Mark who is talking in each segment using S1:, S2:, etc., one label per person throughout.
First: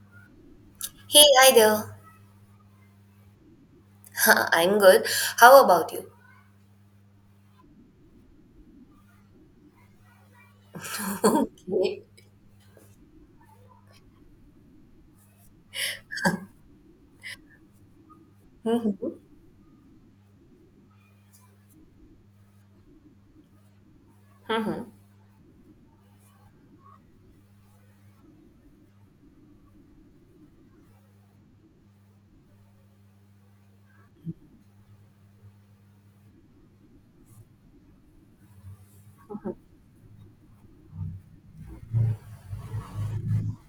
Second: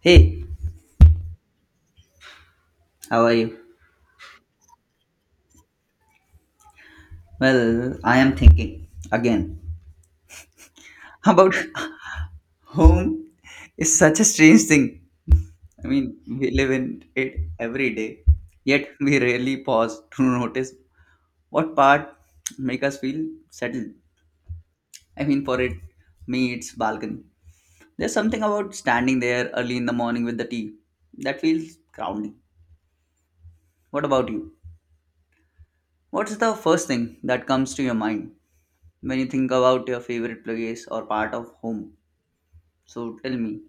S1: Hey,
S2: Hey, hi there.
S1: how are you?
S2: I'm good. How about you?
S1: Well, I am thinking again about
S2: Great.
S1: home is such a strange thing. I mean, we live in it every day, yet
S2: Mm-hmm.
S1: we rarely pause to notice what part make us feel settled. I mean, me, it's balcony. There's something about standing there early in the morning with the tea that feels grounding. What about you? What's the first thing that comes to your mind when you think about your favorite place or part of home? So tell me,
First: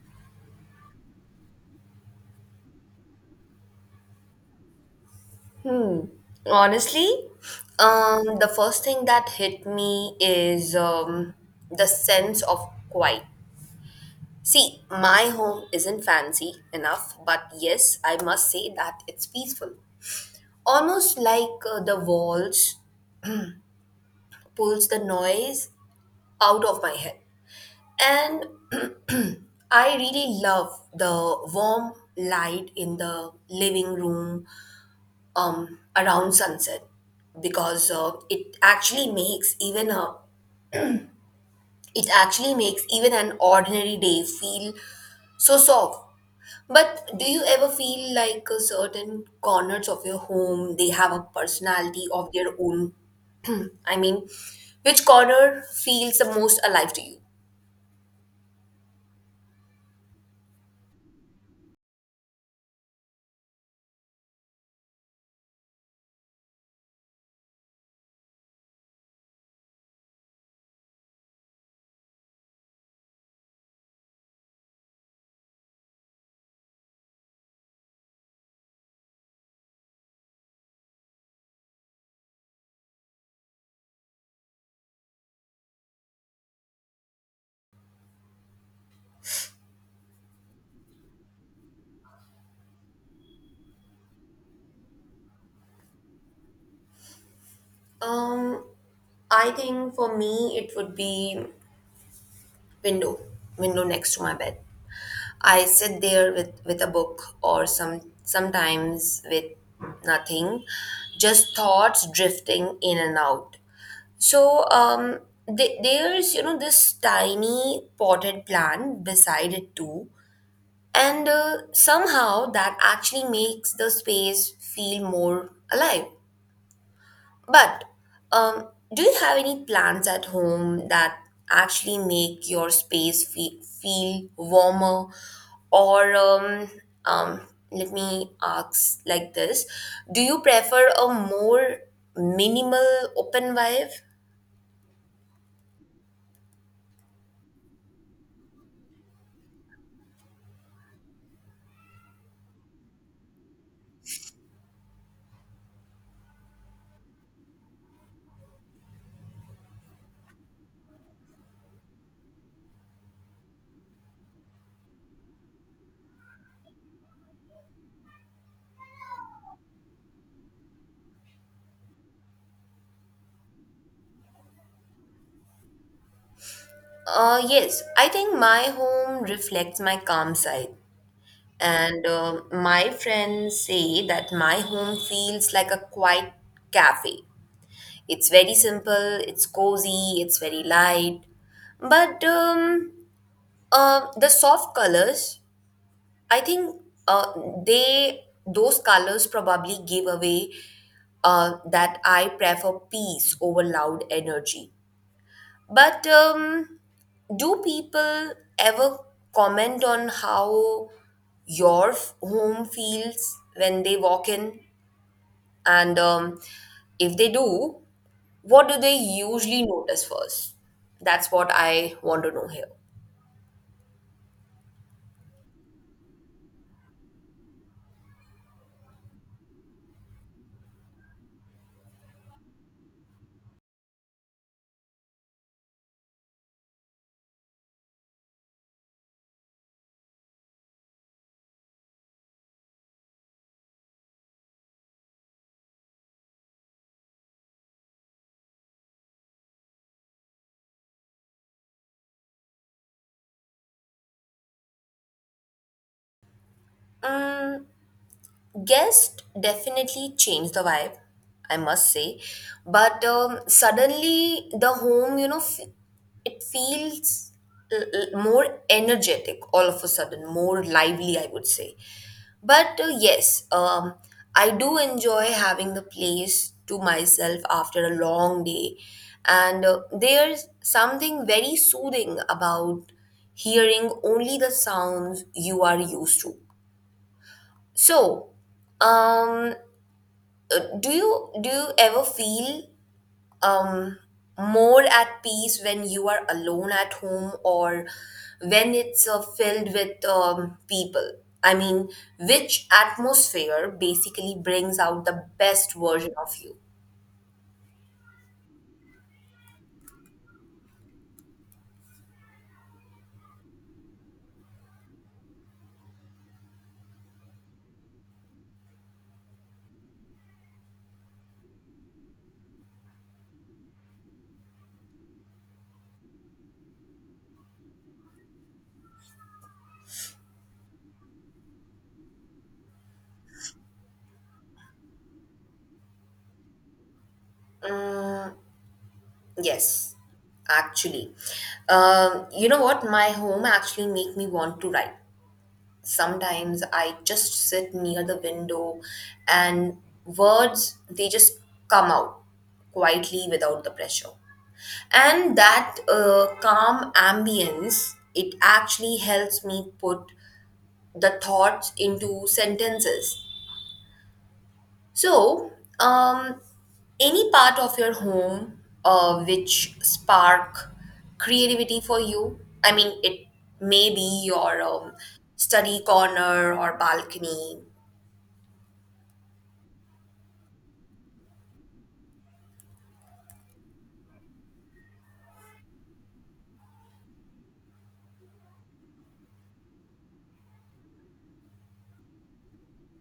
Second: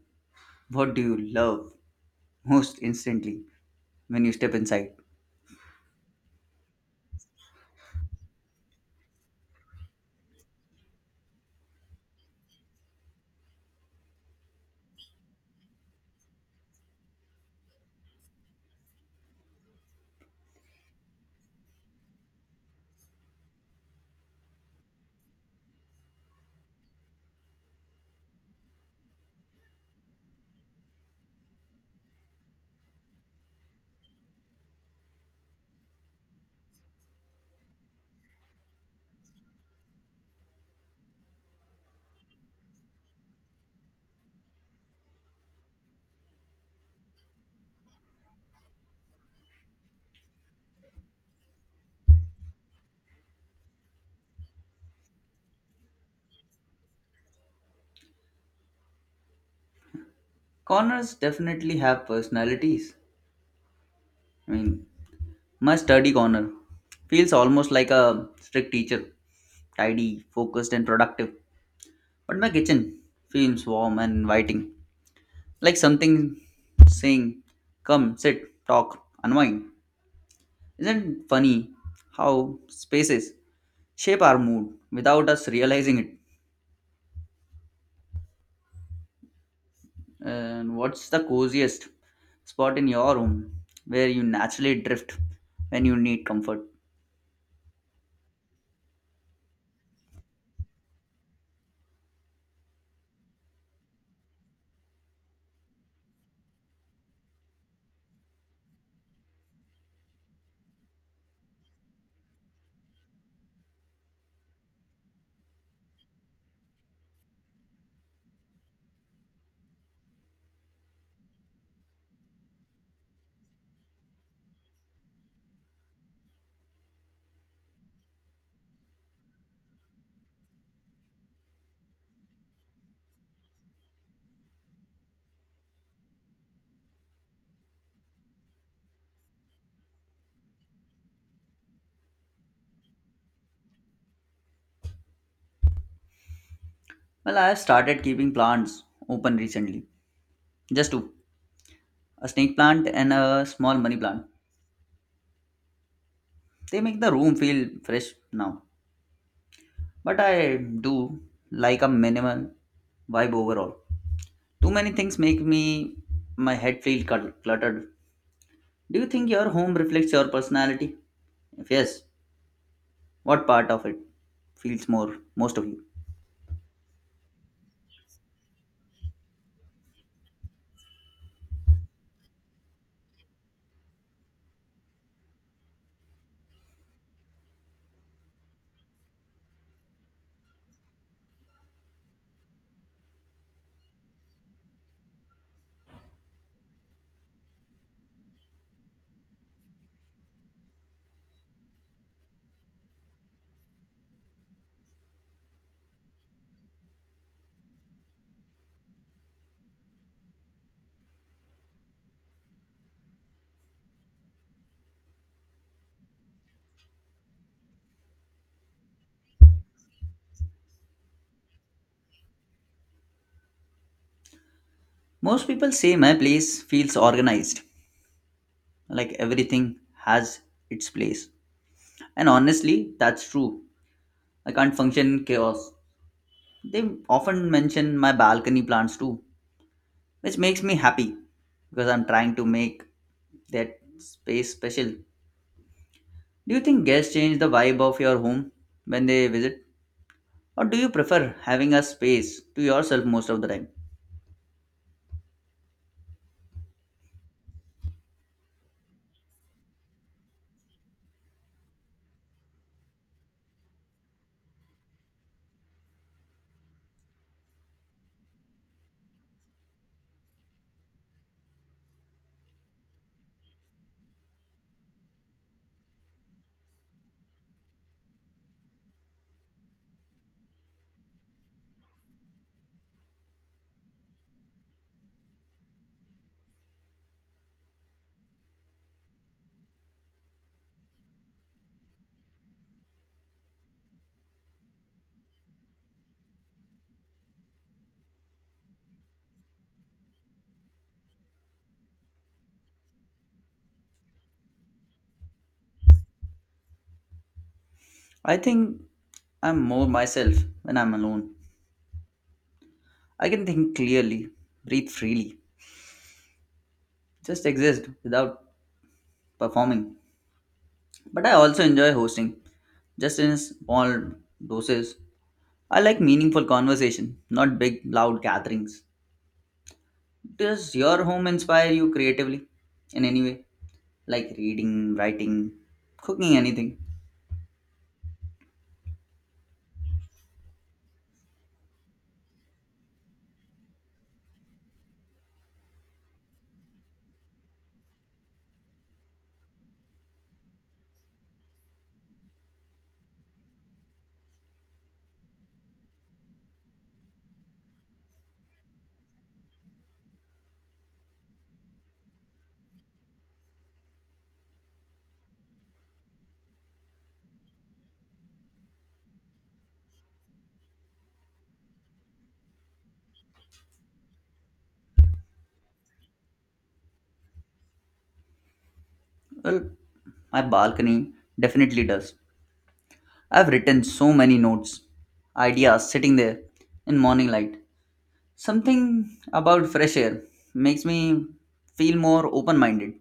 S1: what do you love most instantly when you step inside?
S2: Hmm. Honestly, the first thing that hit me is the sense of quiet. See, my home isn't fancy enough, but yes, I must say that it's peaceful. Almost like the walls pulls the noise out of my head. And I really love the warm light in the living room around sunset because it actually makes even an ordinary day feel so soft. But do you ever feel like a certain corners of your home they have a personality of their own? I mean, which corner feels the most alive to you?
S1: Corners definitely have personalities. I mean, my study corner feels almost like a strict teacher, tidy, focused, and productive. But my kitchen feels warm and inviting, like something saying, "Come, sit, talk, unwind." Isn't it funny how spaces shape our mood without us realizing it? And what's the coziest spot in your room where you naturally drift when you need comfort?
S2: Um, I think for me it would be window, window next to my bed. I sit there with a book or sometimes with nothing, just thoughts drifting in and out. So there's, you know, this tiny potted plant beside it too, and somehow that actually makes the space feel more alive. But um, do you have any plants at home that actually make your space feel warmer? Or um, Let me ask like this: do you prefer a more minimal open vibe?
S1: Well, I have started keeping plants open recently. Just two, a snake plant and a small money plant. They make the room feel fresh now. But I do like a minimal vibe overall. Too many things make me my head feel cluttered. Do you think your home reflects your personality? If yes, what part of it feels more most of you?
S2: Yes, I think my home reflects my calm side. And my friends say that my home feels like a quiet cafe. It's very simple, it's cozy, it's very light. But the soft colors, I think uh, they those colors probably give away that I prefer peace over loud energy. But do people ever comment on how your home feels when they walk in? And if they do, what do they usually notice first? That's what I want to know here.
S1: Most people say my place feels organized, like everything has its place. And honestly, that's true. I can't function in chaos. They often mention my balcony plants too, which makes me happy because I'm trying to make that space special. Do you think guests change the vibe of your home when they visit? Or do you prefer having a space to yourself most of the time?
S2: Mm, guest definitely changed the vibe, I must say. But suddenly the home, you know, it feels more energetic all of a sudden, more lively, I would say. But yes, I do enjoy having the place to myself after a long day. And there's something very soothing about hearing only the sounds you are used to. So, um, do you ever feel um more at peace when you are alone at home or when it's filled with people? I mean, which atmosphere basically brings out the best version of you?
S1: I think I'm more myself when I'm alone. I can think clearly, breathe freely, just exist without performing. But I also enjoy hosting, just in small doses. I like meaningful conversation, not big, loud gatherings. Does your home inspire you creatively in any way? Like reading, writing, cooking, anything?
S2: Mm, yes, actually. You know what? My home actually make me want to write. Sometimes I just sit near the window and words they just come out quietly without the pressure, and that calm ambience it actually helps me put the thoughts into sentences. So um, any part of your home which spark creativity for you? I mean, it may be your study corner or balcony.
S1: Well, my balcony definitely does. I've written so many notes, ideas sitting there in morning light. Something about fresh air makes me feel more open minded.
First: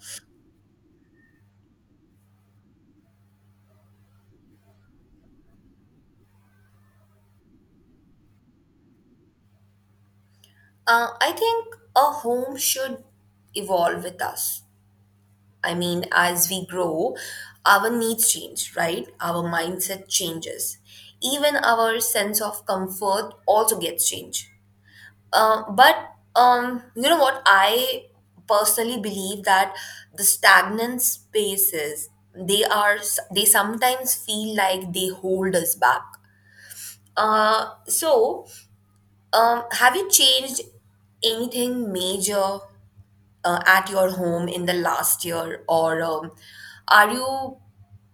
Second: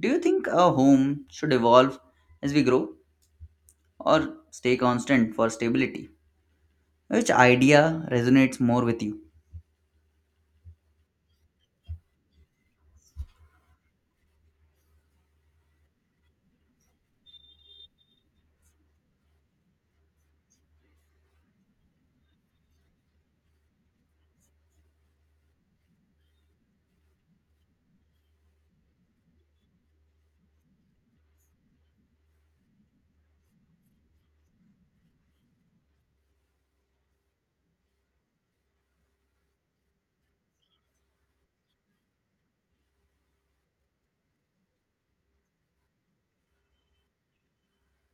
S1: Do you think a home should evolve as we grow or stay constant for stability? Which idea resonates more with you?
S2: I think a home should evolve with us. I mean, as we grow, our needs change, right? Our mindset changes. Even our sense of comfort also gets changed. But you know what? I personally believe that the stagnant spaces they are they sometimes feel like they hold us back. So have you changed anything major at your home in the last year, or are you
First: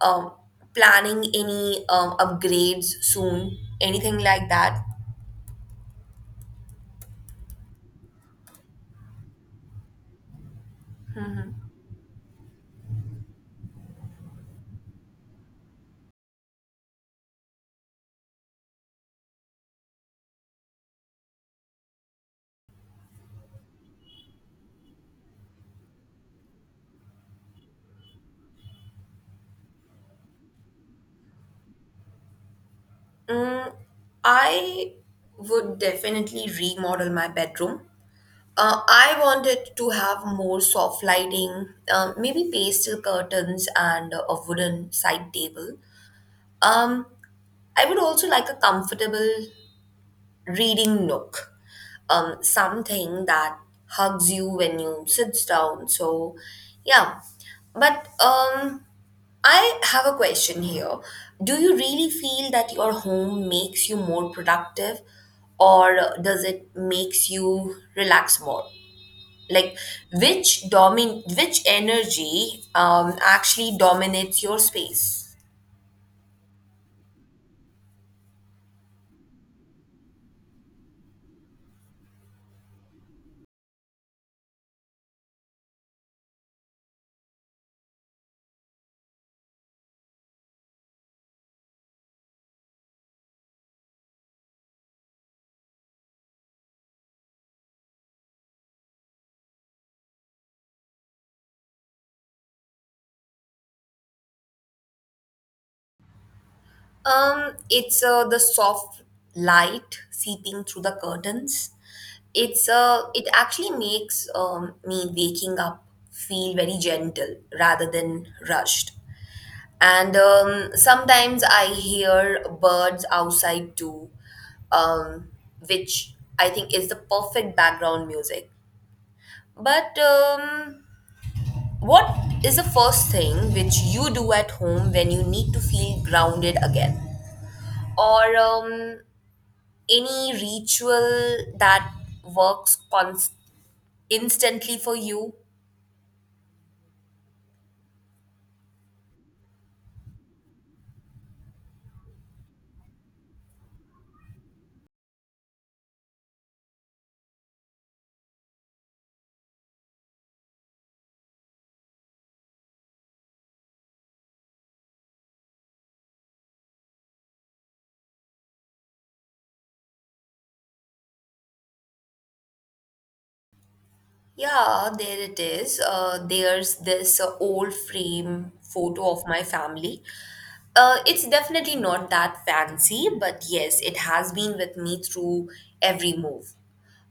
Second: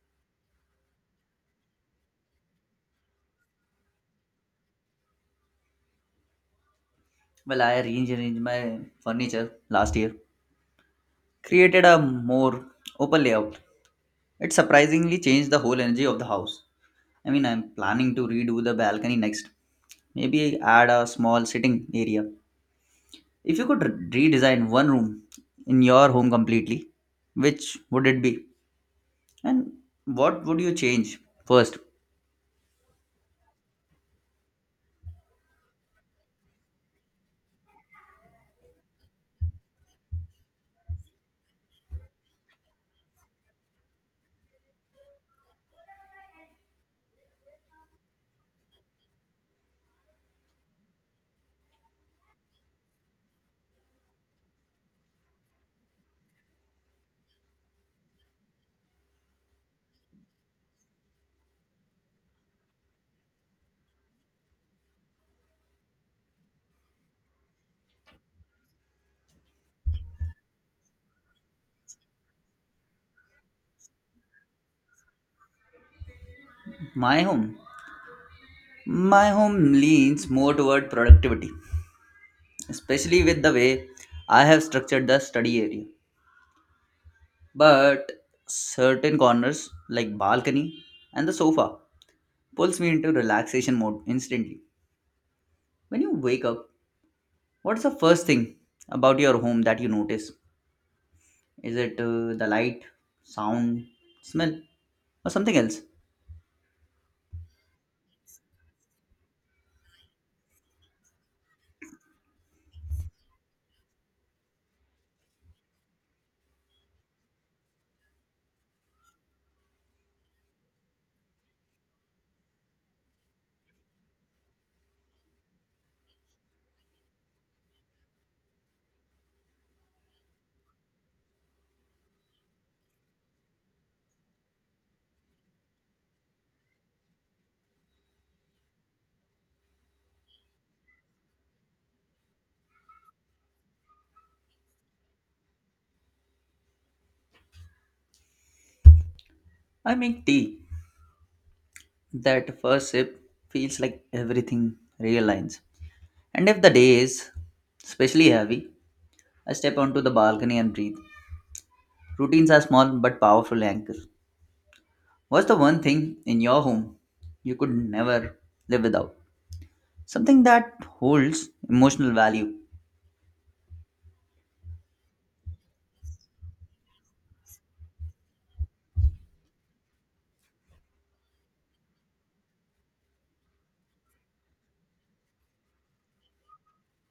S2: um, planning any upgrades soon? Anything like that?
S1: Well, I rearranged my furniture last year, created a more open layout. It surprisingly changed the whole energy of the house. I mean, I'm planning to redo the balcony next. Maybe add a small sitting area. If you could redesign one room in your home completely, which would it be? And what would you change first?
S2: Mm, I would definitely remodel my bedroom. I wanted to have more soft lighting, maybe pastel curtains and a wooden side table. Um, I would also like a comfortable reading nook, something that hugs you when you sit down. So, yeah. But I have a question here. Do you really feel that your home makes you more productive, or does it makes you relax more? Like which energy actually dominates your space?
S1: My home. My home leans more toward productivity, especially with the way I have structured the study area. But certain corners like balcony and the sofa pulls me into relaxation mode instantly. When you wake up, what's the first thing about your home that you notice? Is it the light, sound, smell, or something else?
S2: It's the soft light seeping through the curtains. It's it actually makes me waking up feel very gentle rather than rushed. And sometimes I hear birds outside too, um, which I think is the perfect background music. But what is the first thing which you do at home when you need to feel grounded again, or any ritual that works instantly for you?
S1: I make tea. That first sip feels like everything realigns. And if the day is especially heavy, I step onto the balcony and breathe. Routines are small but powerful anchors. What's the one thing in your home you could never live without? Something that holds emotional value.
S2: Yeah, there it is. There's this old frame photo of my family. It's definitely not that fancy, but yes, it has been with me through every move.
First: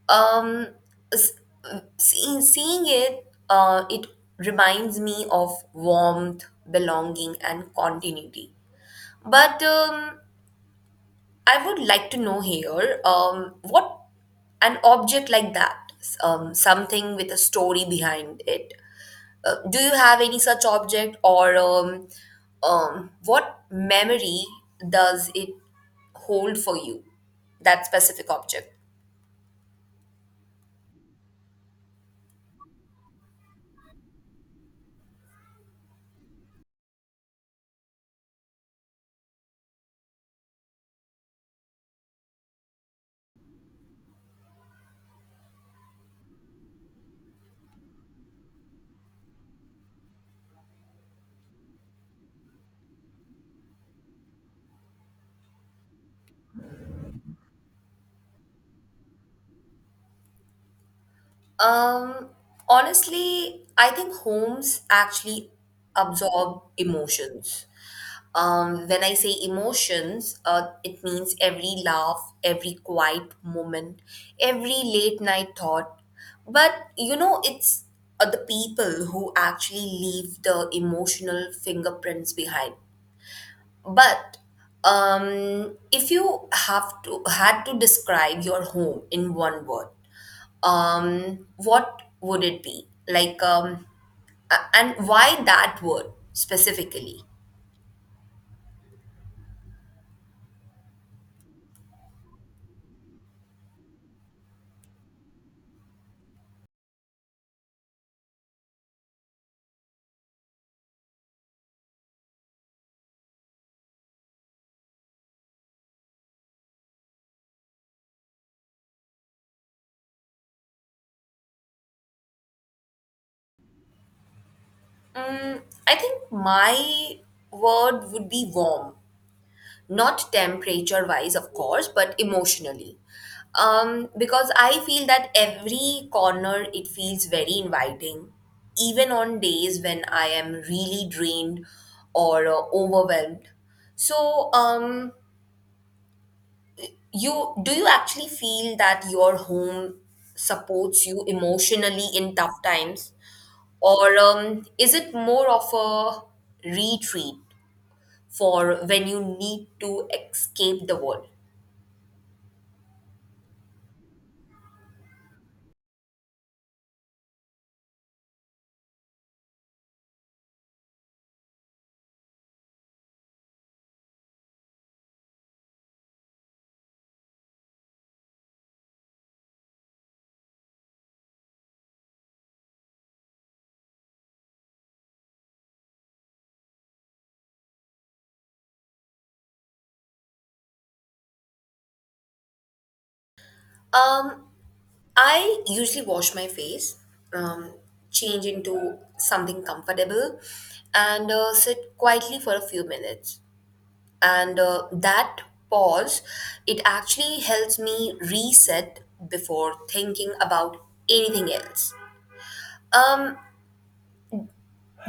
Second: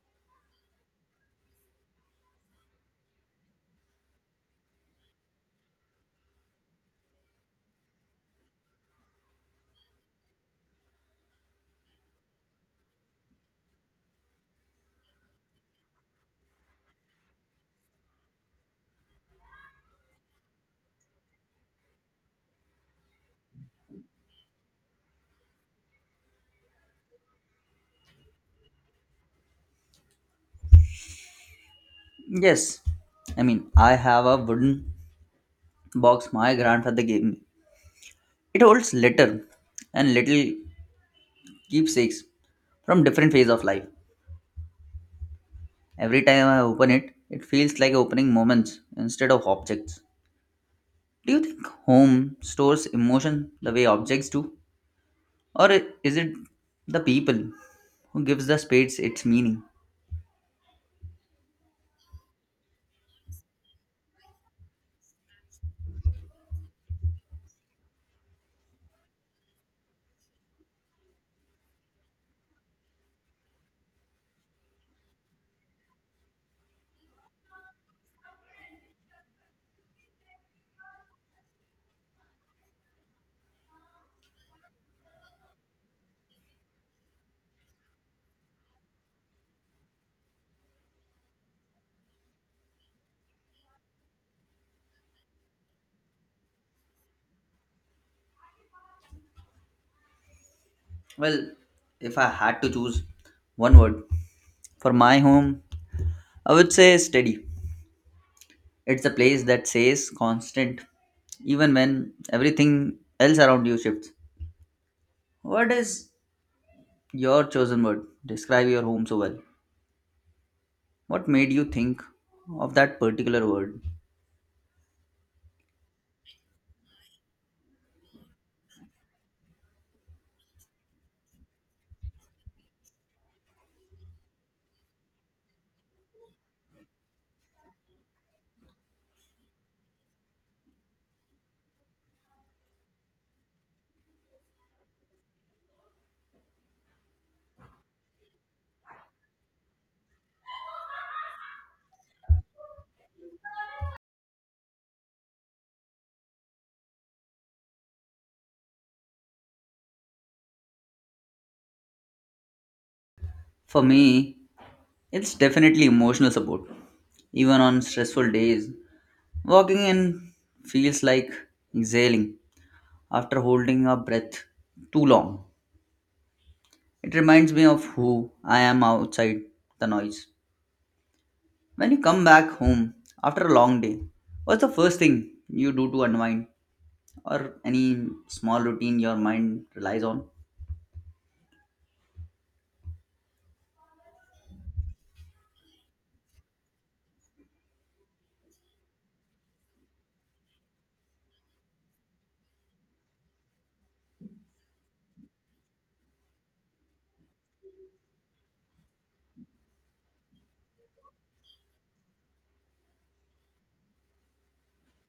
S2: Um, s- Seeing it, it reminds me of warmth, belonging, and continuity. But I would like to know here, what an object like that, something with a story behind it, do you have any such object, or what memory does it hold for you? That specific object.
S1: Yes, I mean, I have a wooden box my grandfather gave me. It holds letter and little keepsakes from different phase of life. Every time I open it, it feels like opening moments instead of objects. Do you think home stores emotion the way objects do? Or is it the people who gives the spades its meaning?
S2: Um, Honestly, I think homes actually absorb emotions. When I say emotions, it means every laugh, every quiet moment, every late night thought. But you know, it's the people who actually leave the emotional fingerprints behind. But if you have to had to describe your home in one word, what would it be? Like, and why that word specifically?
S1: Well, if I had to choose one word for my home, I would say steady. It's a place that says constant even when everything else around you shifts. What is your chosen word describe your home so well? What made you think of that particular word?
S2: Mm, I think my word would be warm, not temperature wise, of course, but emotionally. Because I feel that every corner it feels very inviting, even on days when I am really drained or overwhelmed. So, you do you actually feel that your home supports you emotionally in tough times, or is it more of a retreat for when you need to escape the world?
S1: For me, it's definitely emotional support. Even on stressful days, walking in feels like exhaling after holding a breath too long. It reminds me of who I am outside the noise. When you come back home after a long day, what's the first thing you do to unwind, or any small routine your mind relies on?
S2: Um, I usually wash my face, um, change into something comfortable, and sit quietly for a few minutes. And that pause, it actually helps me reset before thinking about anything else. Um,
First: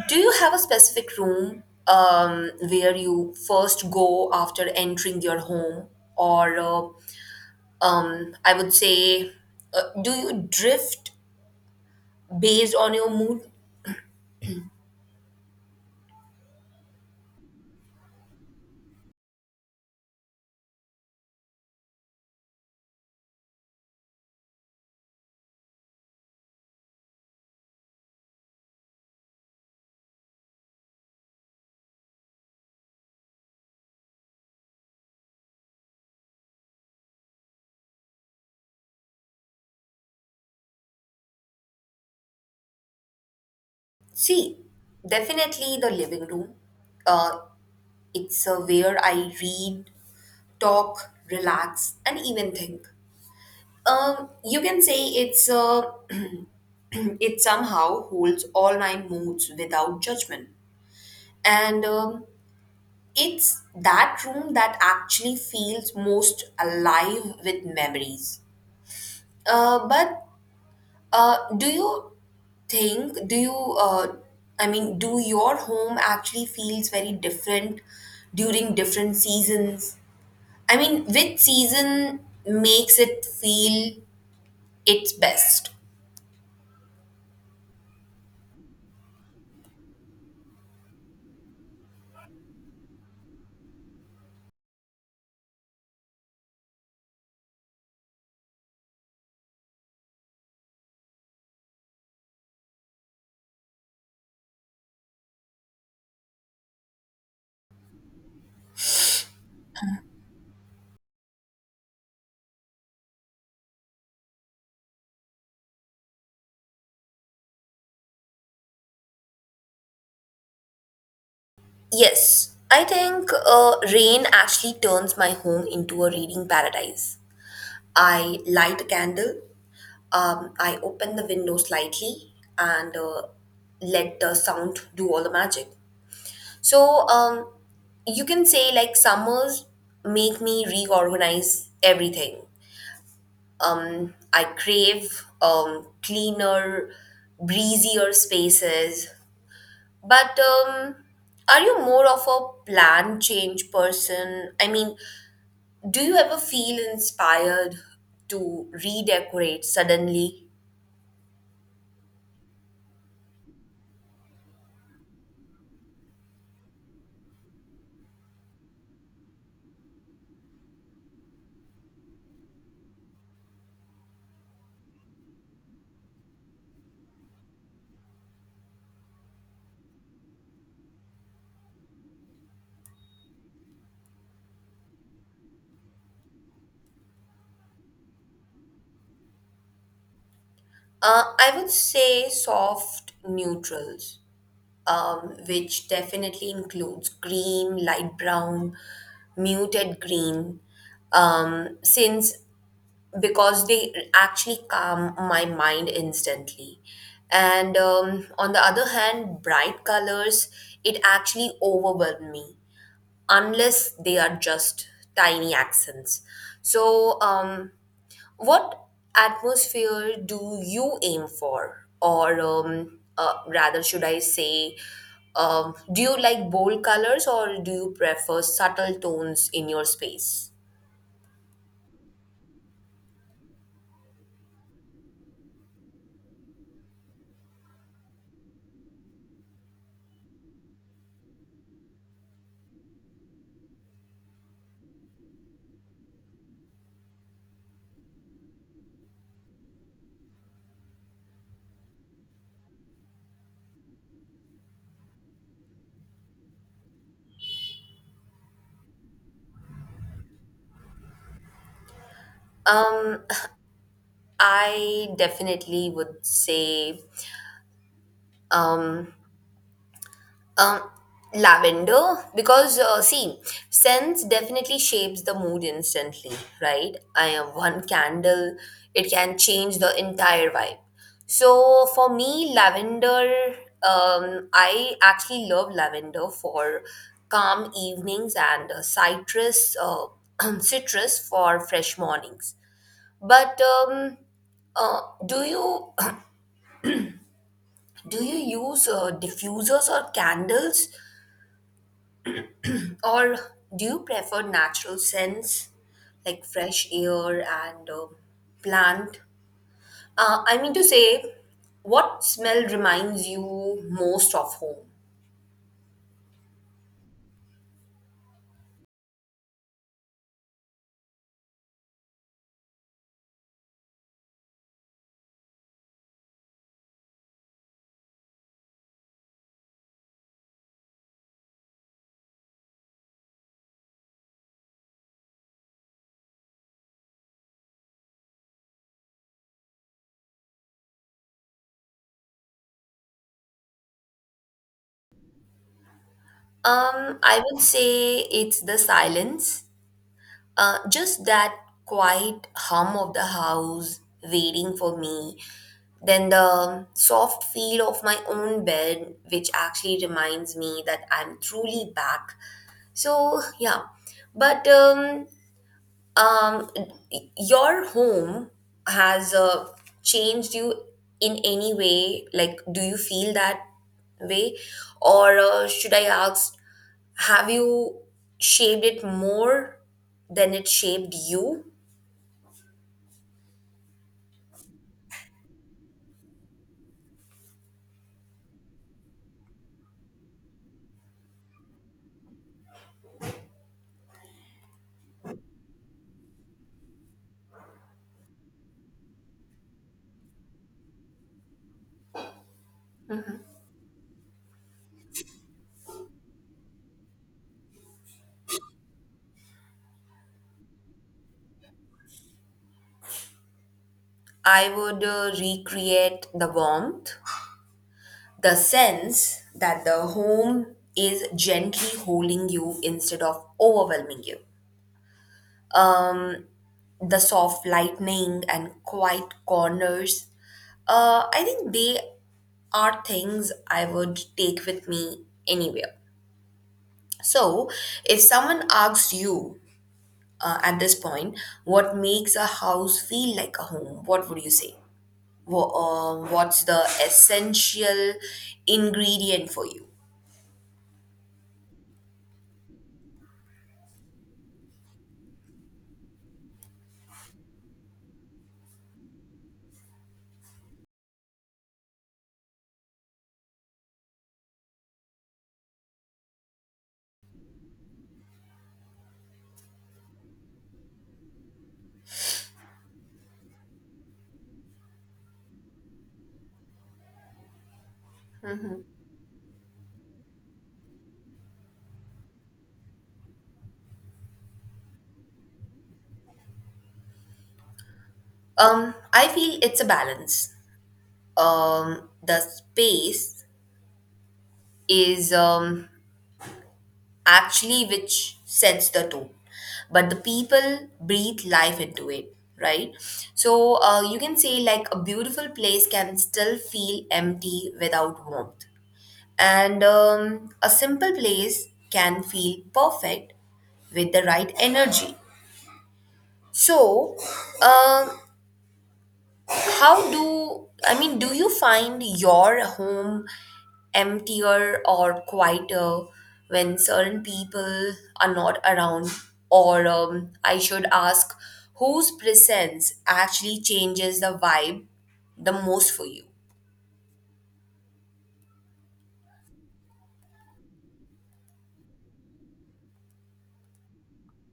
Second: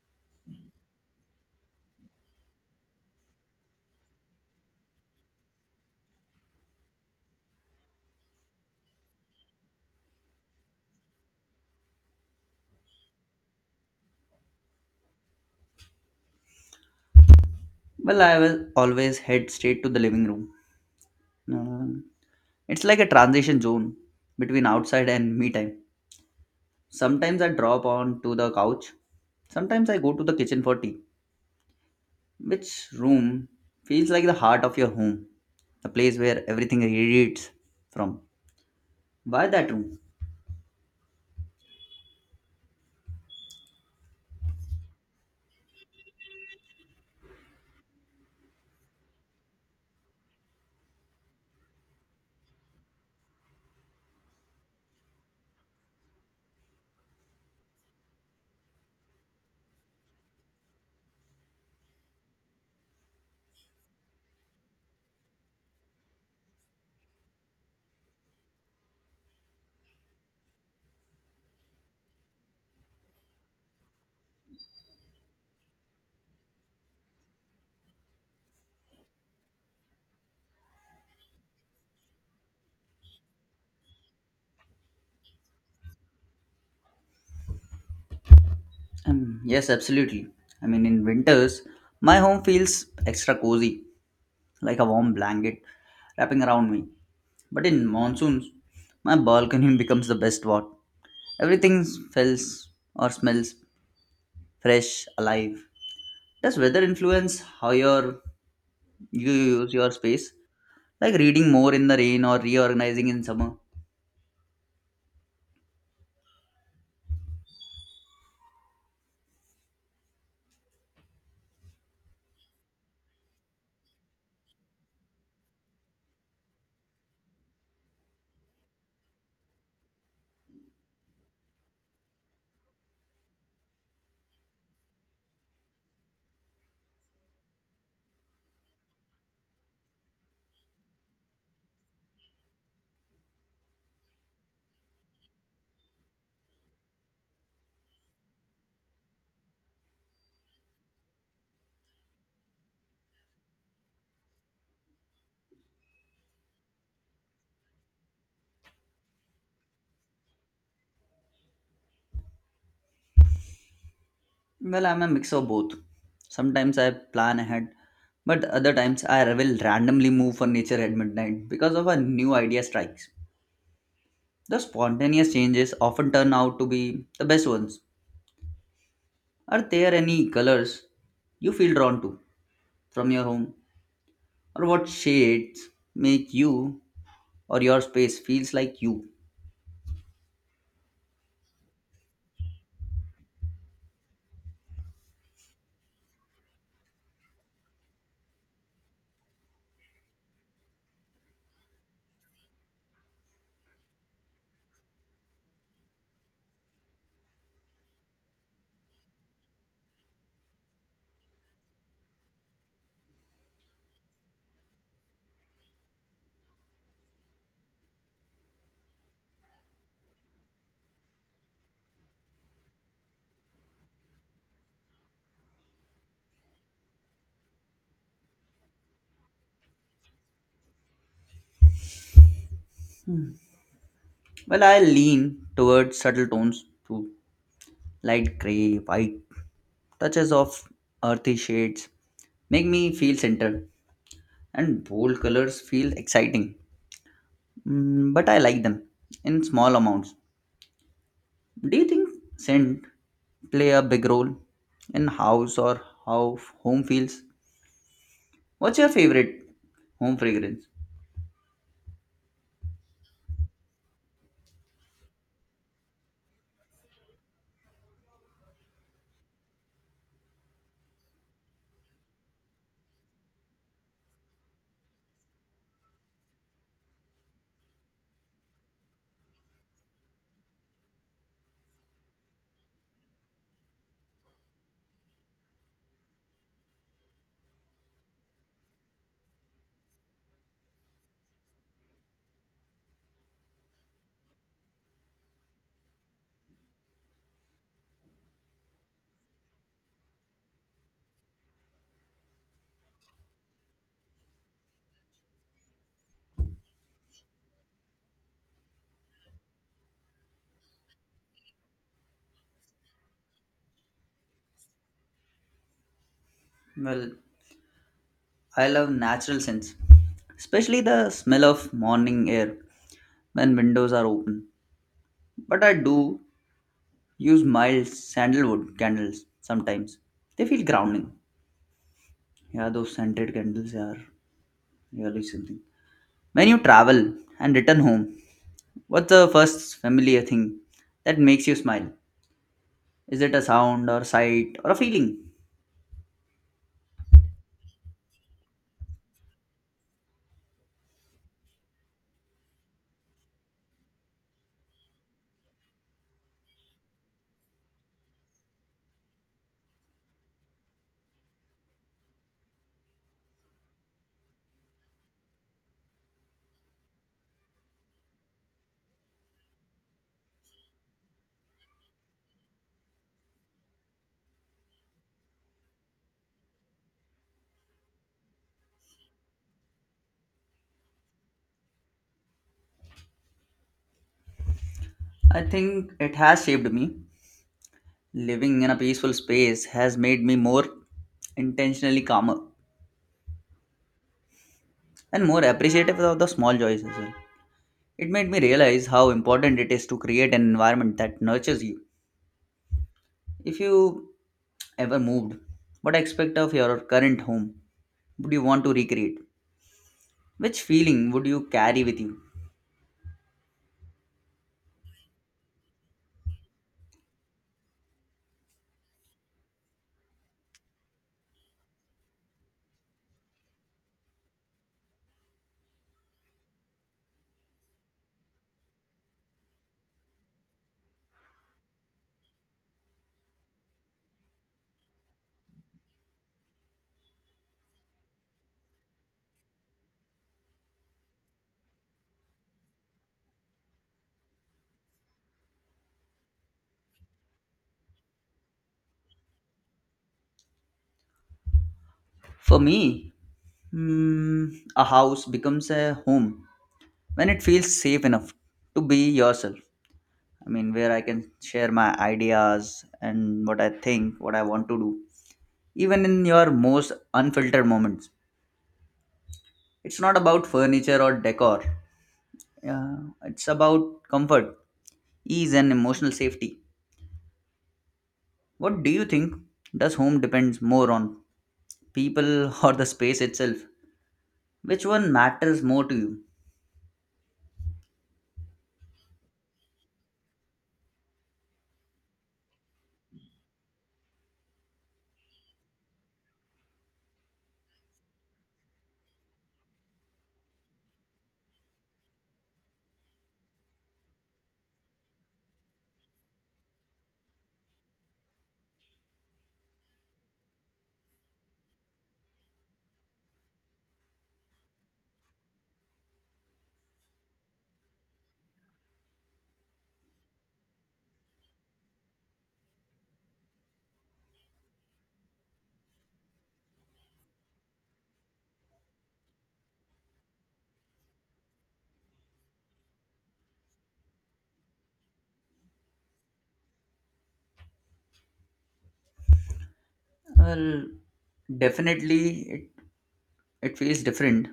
S2: do you have a specific room where you first go after entering your home, or I would say, do you drift based on your mood?
S1: Well, I will always head straight to the living room. Um, it's like a transition zone between outside and me time. Sometimes I drop on to the couch. Sometimes I go to the kitchen for tea. Which room feels like the heart of your home, the place where everything radiates from? Why that room?
S2: See, definitely the living room. Uh, it's where I read, talk, relax, and even think. You can say it's it somehow holds all my moods without judgment, and it's that room that actually feels most alive with memories. But do you think, I mean, do your home actually feels very different during different seasons? I mean, which season makes it feel its best?
S1: Yes, absolutely. I mean, in winters, my home feels extra cozy, like a warm blanket wrapping around me. But in monsoons, my balcony becomes the best spot. Everything smells fresh, alive. Does weather influence how you use your space? Like reading more in the rain or reorganizing in summer?
S2: Yes, I think rain actually turns my home into a reading paradise. I light a candle, I open the window slightly, and let the sound do all the magic. So you can say like summers make me reorganize everything. I crave cleaner, breezier spaces. But are you more of a plan change person? I mean, do you ever feel inspired to redecorate suddenly?
S1: Well, I'm a mix of both. Sometimes I plan ahead, but other times I will randomly move furniture at midnight because of a new idea strikes. The spontaneous changes often turn out to be the best ones. Are there any colors you feel drawn to from your home, or what shades make you or your space feels like you?
S2: I would say soft neutrals, which definitely includes cream, light brown, muted green, since because they actually calm my mind instantly. And on the other hand, bright colors, it actually overwhelm me unless they are just tiny accents. So, what atmosphere do you aim for? Or rather, should I say, do you like bold colors or do you prefer subtle tones in your space?
S1: Hmm. Well, I lean towards subtle tones too, light gray, white, touches of earthy shades make me feel centered, and bold colors feel exciting, but I like them in small amounts. Do you think scent play a big role in house or how home feels? What's your favorite home fragrance?
S2: Um, I definitely would say um, Um, lavender, because see, scents definitely shapes the mood instantly, right? I have one candle, it can change the entire vibe. So for me, lavender, I actually love lavender for calm evenings, and citrus for fresh mornings. But do you do you use diffusers or candles? Or do you prefer natural scents like fresh air and plant? I mean to say, what smell reminds you most of home?
S1: Well, I love natural scents, especially the smell of morning air when windows are open. But I do use mild sandalwood candles sometimes. They feel grounding. Yeah, those scented candles are really something. When you travel and return home, what's the first familiar thing that makes you smile? Is it a sound or sight or a feeling?
S2: I would say it's the silence, just that quiet hum of the house waiting for me, then the soft feel of my own bed, which actually reminds me that I'm truly back. So, yeah, but um your home has changed you in any way? Like, do you feel that way, or should I ask, have you shaped it more than it shaped you?
S1: I think it has shaped me. Living in a peaceful space has made me more intentionally calmer and more appreciative of the small joys as well. It made me realize how important it is to create an environment that nurtures you. If you ever moved, what aspect of your current home would you want to recreate? Which feeling would you carry with you?
S2: I would recreate the warmth, the sense that the home is gently holding you instead of overwhelming you, um the soft lightning and quiet corners. I think they are things I would take with me anywhere. So, if someone asks you at this point, what makes a house feel like a home, what would you say? What's the essential ingredient for you?
S1: For me, Hmm, a house becomes a home when it feels safe enough to be yourself. I mean, where I can share my ideas and what I think, what I want to do, even in your most unfiltered moments. It's not about furniture or decor, uh, it's about comfort, ease, and emotional safety. What do you think? Does home depends more on people or the space itself? Which one matters more to you?
S2: I feel it's a balance. The space is actually which sets the tone, but the people breathe life into it, right? So you can say like a beautiful place can still feel empty without warmth, and a simple place can feel perfect with the right energy. So um how do, I mean, do you find your home emptier or quieter when certain people are not around, or I should ask, whose presence actually changes the vibe the most for you?
S1: Well, definitely it feels different.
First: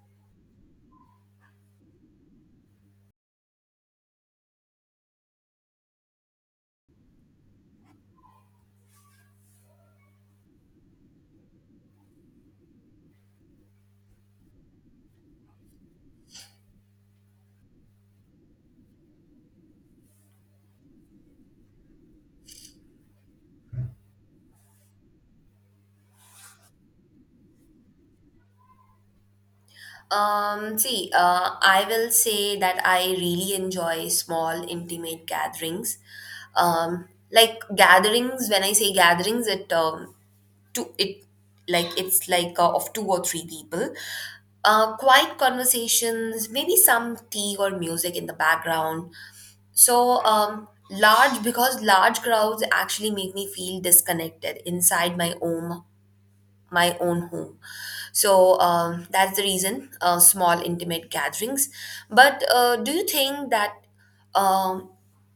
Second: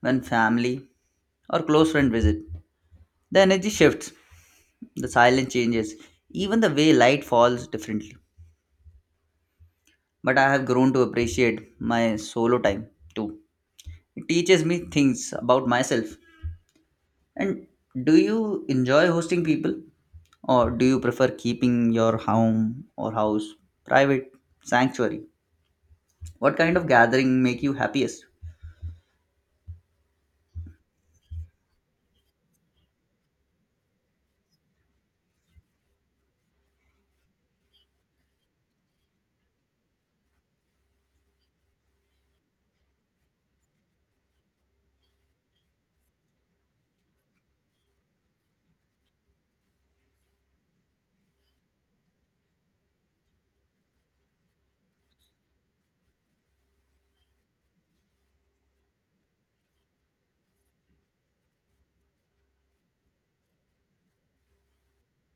S1: When family or close friend visit, the energy shifts, the silence changes, even the way light falls differently. But I have grown to appreciate my solo time too. It teaches me things about myself. And do you enjoy hosting people? Or do you prefer keeping your home or house private sanctuary? What kind of gathering make you happiest?
S2: See, I will say that I really enjoy small, intimate gatherings. Like gatherings, when I say gatherings, it two it like it's like of two or three people, quiet conversations, maybe some tea or music in the background. So large, because large crowds actually make me feel disconnected inside my own home. So that's the reason, small intimate gatherings. But do you think that um,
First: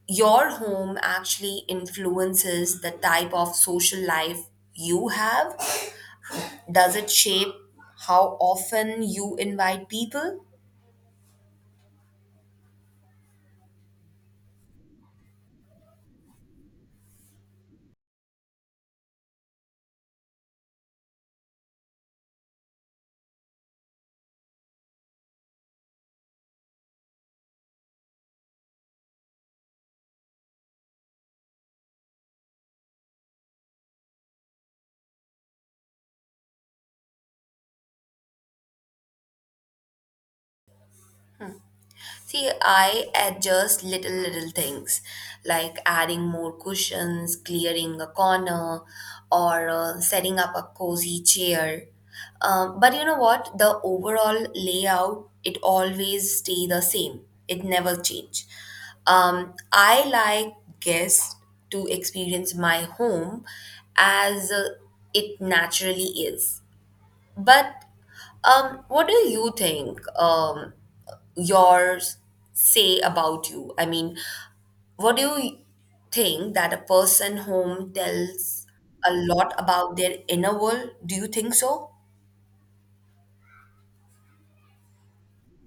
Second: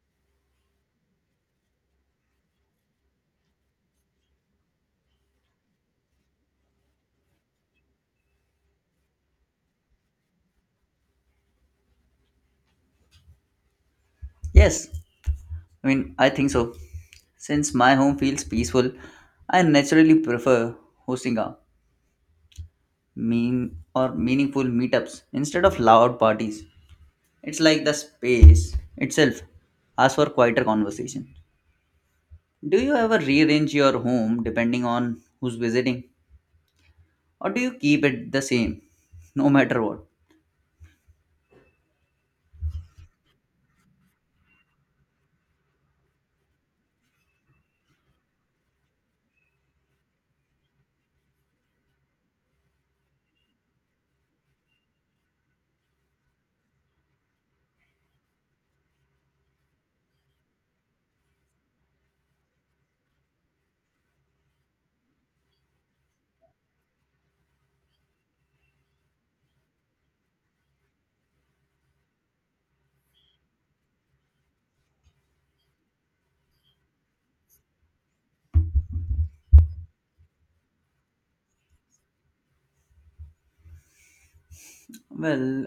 S2: your home actually influences the type of social life you have? Does it shape how often you invite people?
S1: Yes, I mean, I think so. Since my home feels peaceful, I naturally prefer hosting a mean or meaningful meetups instead of loud parties. It's like the space itself asks for quieter conversation. Do you ever rearrange your home depending on who's visiting, or do you keep it the same no matter what?
S2: See, I adjust little things like adding more cushions, clearing a corner, or setting up a cozy chair. But you know what? The overall layout, it always stay the same. It never change. I like guests to experience my home as it naturally is. But what do you think yours say about you? I mean, what do you think that a person home tells a lot about their inner world? Do you think so?
S1: Well,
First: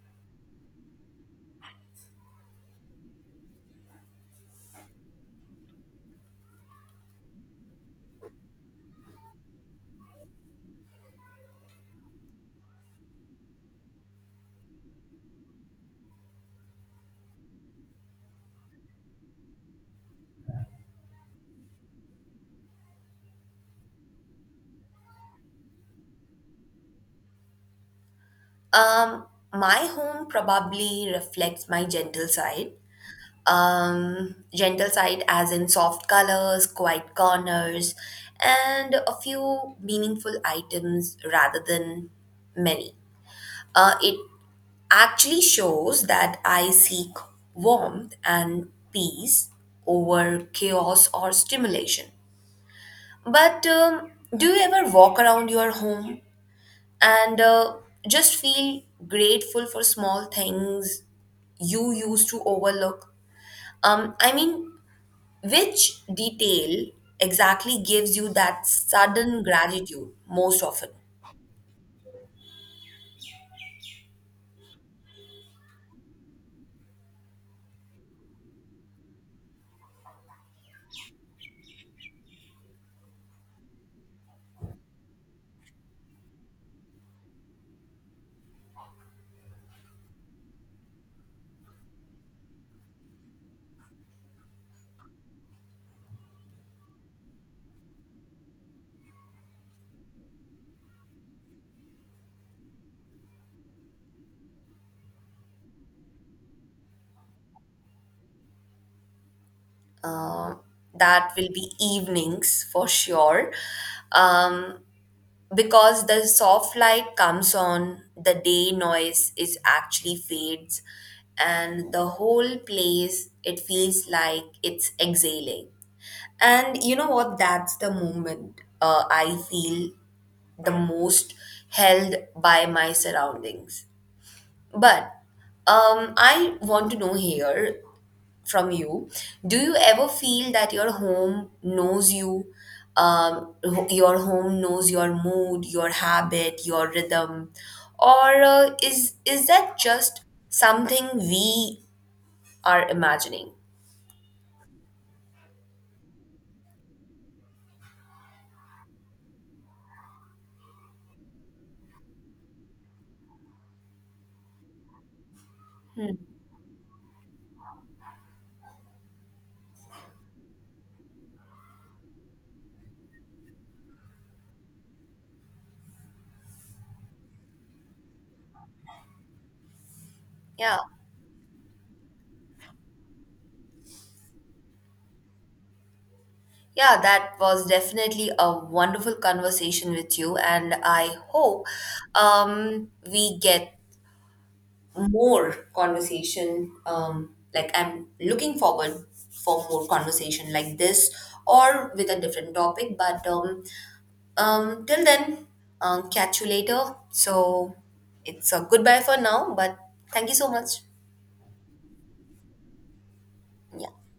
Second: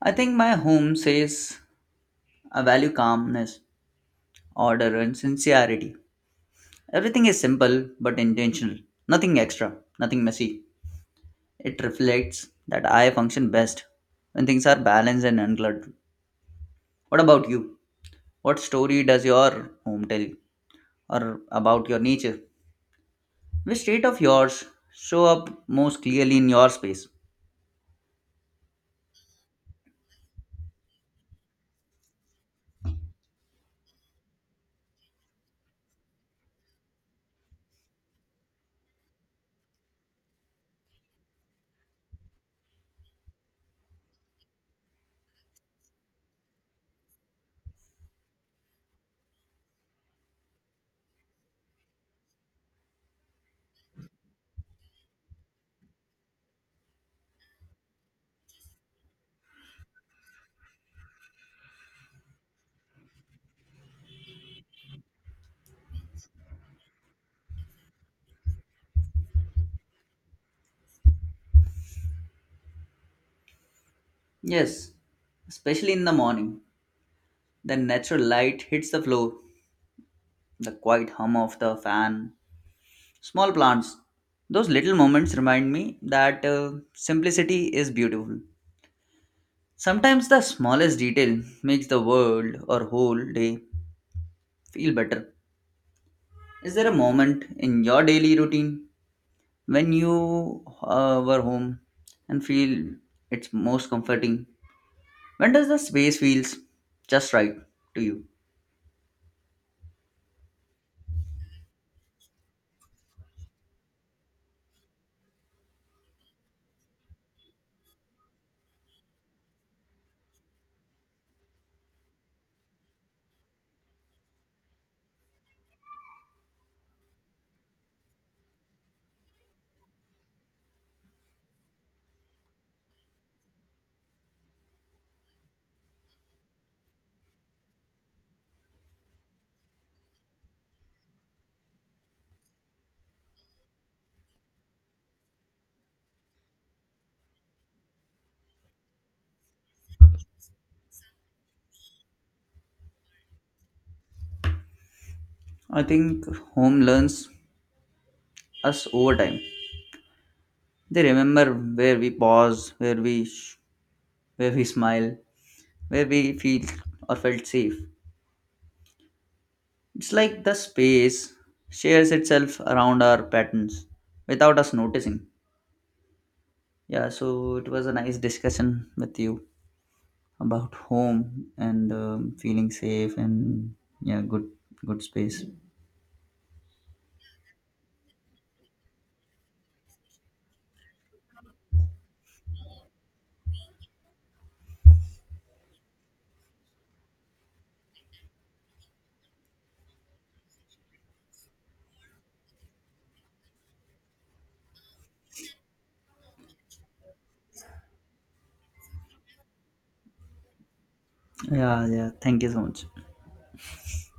S1: I think my home says I value calmness, order, and sincerity. Everything is simple but intentional, nothing extra, nothing messy. It reflects that I function best when things are balanced and uncluttered. What about you? What story does your home tell you? Or about your nature? Which state of yours show up most clearly in your space?
S2: Um, my home probably reflects my gentle side. Gentle side as in soft colors, quiet corners, and a few meaningful items rather than many. It actually shows that I seek warmth and peace over chaos or stimulation. But do you ever walk around your home and just feel grateful for small things you used to overlook? I mean, which detail exactly gives you that sudden gratitude most often?
S1: Yes, especially in the morning. The natural light hits the floor, the quiet hum of the fan, small plants. Those little moments remind me that simplicity is beautiful. Sometimes the smallest detail makes the world or whole day feel better. Is there a moment in your daily routine when you were home and feel it's most comforting? When does the space feels just right to you?
S2: That will be evenings for sure. Um, because the soft light comes on, the day noise is actually fades, and the whole place it feels like it's exhaling. And you know what? That's the moment I feel the most held by my surroundings. But I want to know here from you. Do you ever feel that your home knows you? Your home knows your mood, your habit, your rhythm, or is that just something we are imagining?
S1: I think home learns us over time. They remember where we pause, where we smile, where we feel or felt safe. It's like the space shares itself around our patterns without us noticing. Yeah, so it was a nice discussion with you about
S2: Yeah,
S1: home and feeling safe and yeah, good space.
S2: yeah, that was definitely a wonderful conversation with you, and I hope we get more conversation, like, I'm looking forward for more conversation like this or with a different topic. But till then, catch you later. So it's a goodbye for now, but thank you so much.
S1: Yeah, yeah. Thank you so much.
S2: Yeah.